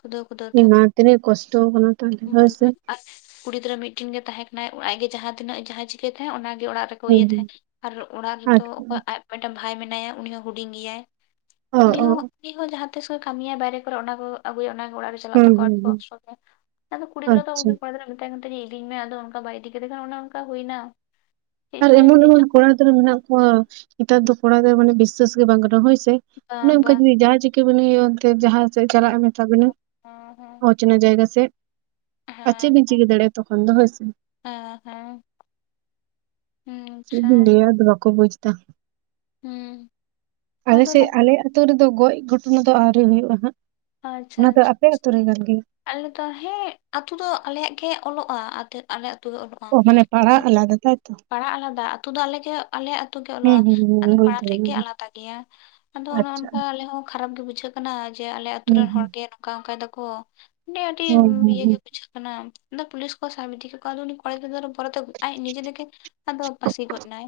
ᱠᱷᱩᱫᱟᱹᱣ ᱠᱷᱩᱫᱟᱹᱣ [inaudible] ᱛᱮ ᱤᱢᱟ ᱛᱤᱱᱟᱹᱜ ᱠᱚᱥᱴᱚ ᱣᱟᱠᱟᱱᱟ ᱛᱟᱦᱚᱞᱮ ᱦᱚᱭ ᱥᱮ᱾ ᱟᱨ ᱠᱩᱲᱤ ᱜᱤᱫᱽᱨᱟᱹ ᱢᱤᱫᱴᱮᱱ ᱜᱮ ᱛᱟᱦᱮᱸ ᱠᱟᱱᱟᱭ ᱟᱡ ᱜᱮ ᱡᱟᱦᱟᱸ ᱛᱤᱱᱟᱹᱜ ᱮ ᱡᱟᱦᱟᱸ ᱪᱤᱠᱟᱹᱭ ᱛᱟᱦᱮᱫ ᱚᱱᱟ ᱜᱮ ᱚᱲᱟᱜ ᱨᱮ ᱠᱚ ᱦᱩᱸ ᱤᱭᱟᱹ ᱦᱩᱸ ᱛᱟᱦᱮᱸᱱ ᱟᱨ ᱚᱲᱟᱜ ᱨᱮᱫᱚ ᱟᱪᱪᱷᱟ ᱚᱠᱚᱭ ᱟᱪᱪᱷᱟ ᱟᱡ ᱯᱟᱴᱮ ᱵᱷᱟᱭ ᱢᱮᱱᱟᱭᱟ ᱩᱱᱤ ᱦᱚᱸ ᱦᱩᱰᱤᱧ ᱜᱮᱭᱟᱭ᱾ ᱚ ᱩᱱᱤ ᱚ ᱦᱚᱸ ᱩᱱᱤ ᱦᱚᱸ ᱡᱟᱦᱟᱸ ᱛᱤᱥ ᱮ ᱠᱟᱹᱢᱤᱭᱟ ᱵᱟᱭᱨᱮ ᱠᱚᱨᱮ ᱚᱱᱟ ᱠᱚ ᱟᱹᱜᱩᱭᱟ ᱚᱱᱟ ᱜᱮ ᱚᱲᱟᱜ ᱪᱟᱞᱟᱜ ᱦᱩᱸ ᱦᱩᱸ ᱛᱟᱠᱚᱣᱟ ᱦᱩᱸ [inaudible] ᱟᱫᱚ ᱠᱩᱲᱤ ᱜᱤᱫᱽᱨᱟᱹ ᱫᱚ ᱟᱪᱪᱷᱟ ᱩᱱᱤ ᱠᱚᱲᱟ ᱛᱟᱭᱚᱢ ᱛᱮ ᱞᱟᱹᱭᱟᱭ ᱤᱫᱤᱧ ᱢᱮ ᱟᱫᱚ ᱚᱱᱠᱟ ᱵᱟᱭ ᱤᱫᱤ ᱠᱮᱫᱮ ᱠᱮᱠᱷᱟᱱ ᱚᱱᱮ ᱚᱱᱠᱟ ᱦᱩᱭᱱᱟ᱾ ᱪᱮᱫ ᱟᱨ ᱪᱚᱭ ᱮᱢᱚᱱ ᱪᱮᱫ ᱪᱚ ᱮᱢᱚᱱ ᱠᱚᱲᱟ ᱜᱤᱫᱽᱨᱟᱹ ᱢᱮᱱᱟᱜ ᱠᱚᱣᱟ ᱱᱮᱛᱟᱨ ᱫᱚ ᱠᱚᱲᱟ ᱜᱤᱫᱽᱨᱟᱹ ᱢᱟᱱᱮ ᱵᱤᱥᱥᱟᱹᱥ ᱜᱮ ᱵᱟᱝ ᱜᱟᱱᱚᱜᱼᱟ ᱦᱚᱭ ᱥᱮ᱾ ᱚᱱᱮ ᱵᱟᱝ ᱵᱟᱝ ᱚᱱᱠᱟ ᱡᱩᱤ ᱡᱟᱦᱟᱸ ᱪᱤᱠᱟᱹ [unintelligible] ᱡᱟᱦᱟᱸ ᱥᱮᱫ ᱦᱮᱸ ᱪᱟᱞᱟᱜᱼᱮ ᱢᱮᱛᱟ ᱵᱤᱱᱟ? ᱦᱮᱸ ᱦᱮᱸ ᱪᱚᱱᱟ ᱡᱟᱭᱜᱟ ᱥᱮᱫ [inaudible] ᱟᱨ ᱪᱮᱫ ᱵᱤᱱ ᱪᱤᱠᱟᱹ ᱫᱟᱲᱮᱭᱟᱜᱼᱟ ᱛᱚᱠᱷᱚᱱ ᱫᱚ ᱦᱚᱭ ᱥᱮ᱾ ᱦᱮᱸ ᱦᱮᱸ᱾ ᱦᱮᱸ ᱪᱮᱫ ᱟᱪᱪᱷᱟ ᱵᱤᱱ ᱞᱟᱹᱭᱟ ᱟᱫᱚ ᱵᱟᱠᱚ ᱵᱩᱡᱽᱫᱟ ᱦᱩᱸ [inaudible] ᱟᱞᱮ ᱟᱫᱚ ᱥᱮᱫ ᱛᱟᱯ- ᱟᱞᱮᱭᱟᱜ ᱟᱛᱩ ᱨᱮᱫᱚ ᱜᱚᱡ ᱜᱷᱚᱴᱚᱱᱟ ᱫᱚ ᱟᱹᱣᱨᱤ ᱦᱩᱭᱩᱜᱼᱟ ᱦᱟᱸᱜ, ᱟᱪᱪᱷᱟ ᱚᱱᱟ ᱫᱚ ᱟᱪᱪᱷᱟ ᱟᱯᱮ ᱟᱛᱳ ᱟᱪᱪᱷᱟ᱾ ᱨᱮ ᱠᱟᱱ ᱜᱮᱭᱟ᱾ ᱟᱞᱮ ᱫᱚ ᱦᱮᱸ ᱟᱛᱩ ᱫᱚ ᱟᱞᱮᱭᱟᱜ ᱜᱮ ᱚᱞᱚᱜᱼᱟ ᱟᱛᱮᱫ ᱟᱞᱮ ᱟᱹᱛᱩ ᱜᱮ ᱚᱞᱚᱜᱼᱟ᱾ ᱚ ᱢᱟᱱᱮ ᱯᱟᱲᱟ ᱛᱩ ᱟᱞᱟᱫᱟ ᱛᱟᱭᱛᱚ ᱯᱟᱲᱟ ᱟᱞᱟᱫᱟ ᱟᱹᱛᱩ ᱫᱚ ᱟᱞᱮ ᱜᱮ ᱟᱞᱮ ᱟᱹᱛᱩ ᱜᱮ ᱦᱩᱸ ᱚᱞᱚᱜᱼᱟ ᱦᱩᱸ ᱦᱩᱸ ᱟᱫᱚ ᱵᱩᱡᱽ ᱯᱟᱲᱟ ᱴᱷᱮᱡ ᱜᱮ ᱫᱟᱲᱮᱭᱟᱫᱟᱹᱧ ᱟᱞᱟᱫᱟ ᱜᱮᱭᱟ᱾ ᱟᱫᱚ ᱚᱱᱮ ᱟᱪᱪᱷᱟ ᱚᱱᱠᱟ ᱟᱞᱮ ᱦᱚᱸ ᱠᱷᱟᱨᱟᱯ ᱜᱮ ᱵᱩᱡᱷᱟᱹᱜ ᱠᱟᱱᱟ ᱡᱮ ᱟᱞᱮ ᱟᱹᱛᱩ ᱦᱩᱸ ᱨᱮᱱ ᱦᱩᱸ ᱦᱚᱲᱜᱮ ᱱᱚᱝᱠᱟ ᱚᱱᱠᱟᱭ ᱫᱟᱠᱚ᱾ ᱢᱟᱱᱮ ᱟᱹᱰᱤ ᱦᱩᱸ ᱦᱩᱸ ᱤᱭᱟᱹ ᱦᱩᱸ ᱜᱮ ᱵᱩᱡᱷᱟᱹᱜ ᱠᱟᱱᱟ᱾ ᱯᱩᱞᱤᱥ ᱠᱚ ᱥᱟᱵ ᱤᱫᱤ ᱠᱮᱜ ᱠᱚᱣᱟ ᱟᱫᱚ ᱩᱱᱤ ᱠᱚᱲᱟ ᱜᱤᱫᱽᱨᱟᱹ ᱟᱨᱦᱚ ᱯᱚᱨᱮᱛᱮ ᱟᱡ ᱱᱤᱡᱮ ᱛᱮᱜᱮ ᱟᱫᱚ ᱯᱟᱹᱥᱤ ᱜᱚᱫ ᱱᱟᱭ᱾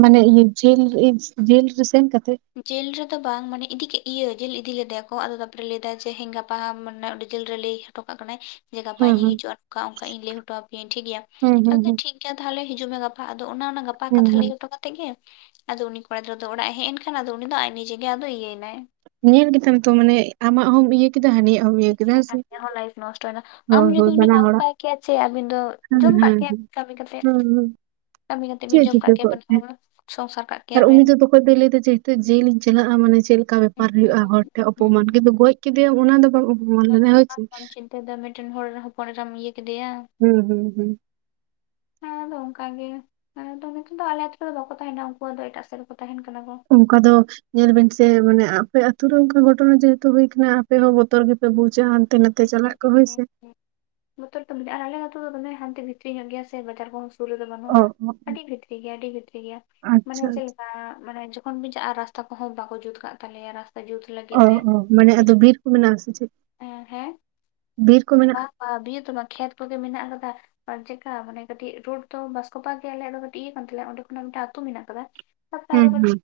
ᱢᱟᱱᱮ ᱤᱭᱟᱹ ᱡᱮᱞ [unintelligible] ᱡᱮᱞ ᱨᱮ ᱥᱮᱱ ᱠᱟᱛᱮᱜ ᱡᱤᱞ ᱨᱮᱫᱚ ᱵᱟᱝ ᱢᱟᱱᱮ ᱤᱫᱤ ᱠᱮᱜ ᱤᱭᱟᱹ ᱡᱮᱞ ᱤᱫᱤ ᱞᱮᱫᱮᱭᱟ ᱠᱚ ᱟᱫᱚ ᱛᱟᱨᱯᱚᱨᱮ ᱞᱟᱹᱭ ᱫᱟᱭ ᱡᱮ ᱦᱮᱸ ᱜᱟᱯᱟ ᱢᱟᱱᱮ ᱚᱸᱰᱮ ᱡᱮᱞ ᱨᱮ ᱞᱟᱹᱭ ᱦᱚᱴᱚ ᱠᱟᱜ ᱠᱟᱱᱟᱭ ᱡᱮ ᱜᱟᱯᱟ ᱤᱧ ᱦᱮᱸ ᱧᱤᱧ ᱦᱮᱸ ᱦᱤᱡᱩᱜᱼᱟ ᱱᱚᱝᱠᱟ ᱚᱱᱠᱟ ᱤᱧ ᱞᱟᱹᱭ ᱦᱚᱴᱚ ᱟᱯᱮᱭᱟᱹᱧ ᱴᱷᱤᱠ ᱜᱮᱭᱟ ᱦᱩᱸ ᱦᱩᱸ ᱦᱩᱸ [unintelligible] ᱠᱮ ᱛᱟᱦᱚᱞᱮ ᱦᱤᱡᱩᱜ ᱢᱮ ᱜᱟᱯᱟ ᱟᱫᱚ ᱚᱱᱟ ᱚᱱᱟ ᱜᱟᱯᱟ ᱦᱩᱸ ᱠᱟᱛᱷᱟ ᱞᱟᱹᱭ ᱦᱩᱸ ᱦᱚᱴᱚ ᱠᱟᱛᱮ ᱜᱮ ᱟᱫᱚ ᱩᱱᱤ ᱠᱚᱲᱟ ᱜᱤᱫᱽᱨᱟᱹ ᱫᱚ ᱚᱲᱟᱜᱼᱮ ᱦᱮᱡ ᱮᱱ ᱢᱮᱱᱠᱷᱟᱱ ᱟᱫᱚ ᱩᱱᱤ ᱫᱚ ᱟᱡ ᱱᱤᱡᱮ ᱜᱮ ᱟᱫᱚ ᱤᱭᱟᱹᱭᱮᱱᱟᱭ᱾ ᱧᱮᱞ ᱜᱮᱛᱟᱢ ᱛᱚ ᱢᱟᱱᱮ ᱟᱢᱟᱜ ᱦᱚᱸᱢ ᱵᱤᱭᱮ ᱠᱮᱫᱟ ᱦᱟᱱᱤᱭᱟᱜ ᱦᱚᱢ ᱤᱭᱟᱹ ᱠᱮᱫᱟ ᱦᱮᱸ ᱥᱮ [inaudible] ᱞᱟᱭᱤᱯᱷ ᱱᱚᱥᱴᱚᱭᱱᱟ ᱟᱢ ᱦᱳᱭ ᱡᱩᱫᱤ ᱦᱳᱭ ᱩᱱᱮᱢ ᱵᱟᱱᱟ ᱟᱹᱜᱩ ᱦᱚᱲᱟᱜ ᱠᱟᱭ ᱠᱮᱭᱟ ᱪᱮ ᱟᱹᱵᱤᱱ ᱫᱚ ᱦᱮᱸ ᱡᱚᱢ ᱦᱮᱸ ᱠᱟᱜ ᱠᱮᱭᱟ, ᱦᱮᱸ ᱠᱟᱹᱢᱤ ᱠᱟᱛᱮᱫ ᱦᱮᱸ ᱦᱮᱸ ᱠᱟᱹᱢᱤ ᱠᱟᱛᱮᱜ ᱵᱤᱱ ᱪᱮᱫ ᱡᱚᱢ ᱠᱟᱜ ᱪᱤᱠᱟᱹ ᱠᱮᱭᱟ ᱠᱚᱜ ᱵᱟᱱᱟ ᱦᱚᱲ, ᱥᱚᱝᱥᱟᱨ ᱠᱟᱜ ᱠᱮᱭᱟ ᱵᱮᱱ᱾ ᱛᱚᱜ ᱫᱚᱭ ᱞᱟᱹᱭ ᱫᱟ ᱡᱮᱦᱚᱛᱩ ᱡᱮᱞᱤᱧ ᱪᱟᱞᱟᱜ-ᱟ ᱢᱟᱱᱮ ᱡᱮᱞ ᱠᱟ ᱵᱮᱯᱟᱨ ᱦᱩᱭᱩᱜᱼᱟ ᱦᱚᱲ ᱴᱷᱮᱡ ᱚᱯᱚᱢᱟᱱ ᱠᱤᱱᱛᱩ ᱜᱚᱡ ᱠᱮᱫᱮᱭᱟᱭ ᱚᱱᱟ ᱫᱚ ᱵᱟᱝ ᱚᱯᱚᱢᱟᱱ ᱞᱮᱱᱟ ᱦᱚᱭ ᱪᱮ ᱾ [unintelligible] ᱫᱚ ᱢᱤᱫᱴᱮᱱ ᱦᱚᱲ ᱦᱚᱯᱚᱱ ᱮᱨᱟᱢ ᱤᱭᱟᱹ ᱠᱮᱫᱮᱭᱟ᱾ ᱦᱩᱸ ᱦᱩᱸ ᱦᱩᱸ ᱦᱮᱸ ᱟᱫᱚ ᱚᱱᱠᱟ ᱜᱮ ᱱᱚᱛᱮ ᱫᱚ ᱟᱞᱮ ᱟᱛᱳ ᱨᱮᱫᱚ ᱵᱟᱠᱚ ᱛᱟᱦᱮᱱᱟ ᱩᱱᱠᱩ ᱫᱚ ᱮᱴᱟᱜ ᱥᱮᱫ ᱨᱮᱠᱚ ᱛᱟᱦᱮᱱ ᱠᱟᱱᱟ ᱠᱚ [inaudible] ᱡᱮ ᱢᱟᱱᱮ ᱟᱯᱮ ᱟᱛᱩ ᱨᱮ ᱚᱱᱠᱟ ᱜᱷᱚᱴᱚᱱᱟ ᱡᱮᱦᱮᱛᱩ ᱦᱩᱭ ᱠᱟᱱᱟ ᱟᱯᱮ ᱦᱚᱸ ᱵᱚᱛᱚᱨ ᱜᱮᱯᱮ ᱵᱩᱡᱟ᱾ ᱛᱮ ᱱᱚᱛᱮ ᱪᱟᱞᱟᱜ ᱠᱚ ᱦᱟᱭ ᱥᱮ ᱵᱚᱛᱚᱨ ᱛᱚ ᱢᱮᱱᱟᱜᱼᱟ ᱦᱟᱞᱮ ᱦᱚᱸ ᱛᱚᱵᱮ ᱫᱚᱢᱮ ᱦᱟᱱᱛᱮ ᱵᱷᱤᱛᱨᱤ ᱧᱚᱜ ᱜᱮᱭᱟ ᱥᱮ ᱵᱟᱡᱟᱨ ᱠᱚᱦᱚᱸ ᱯᱩᱨᱟᱹ ᱫᱚ ᱵᱟᱹᱱᱩᱜᱼᱟ ᱚ ᱚ ᱚ ᱟᱹᱰᱤ ᱵᱷᱤᱛᱨᱤ ᱜᱮᱭᱟ ᱟᱹᱰᱤ ᱵᱷᱤᱛᱨᱤ ᱜᱮᱭᱟ ᱢᱟᱱᱮ ᱟᱪᱪᱷᱟ ᱪᱮᱫ ᱟᱪᱪᱷᱟ ᱞᱮᱠᱟ ᱢᱟᱱᱮ ᱡᱷᱚ ᱠᱚᱢ ᱵᱩᱡᱷᱟᱹᱜᱼᱟ ᱨᱟᱥᱛᱟ ᱠᱚᱦᱚᱸ ᱵᱟᱠᱚ ᱡᱩᱛ ᱠᱟᱫ ᱛᱟᱞᱮᱭᱟ, ᱨᱟᱥᱛᱟ ᱡᱩᱛ ᱞᱟᱹᱜᱤᱫ ᱚ ᱛᱮ - ᱚ ᱢᱟᱱᱮ ᱟᱫᱚ ᱠᱤᱪᱷᱩ ᱵᱤᱨ ᱠᱚ ᱢᱮᱱᱟᱜᱼᱟ ᱥᱮ ᱪᱮᱫ ᱦᱮᱸ [inaudible] ᱵᱤᱨ ᱠᱚ ᱢᱮᱱᱟᱜᱼᱟ? ᱵᱟ ᱵᱤᱨ ᱛᱚᱢᱟ ᱠᱷᱮᱛ ᱠᱚᱜᱮ ᱢᱮᱱᱟᱜ ᱟᱠᱟᱫᱟ᱾ ᱟᱨ ᱪᱮᱜᱠᱟ ᱢᱟᱱᱮ ᱠᱟᱹᱴᱤᱡ ᱨᱳᱰ ᱫᱚ ᱵᱟᱥᱠᱚᱯᱟ ᱜᱮ ᱟᱞᱮᱭᱟᱜ ᱫᱚ ᱠᱟᱹᱴᱤᱡ ᱤᱭᱟᱹ ᱠᱟᱱ ᱛᱟᱞᱮᱭᱟ ᱚᱸᱰᱮ ᱠᱷᱚᱱᱟᱜ ᱢᱤᱫᱴᱟᱝ ᱟᱹᱛᱩ ᱢᱮᱱᱟᱜ ᱠᱟᱫᱟ᱾ ᱦᱩᱸ ᱦᱩᱸ [unintelligible]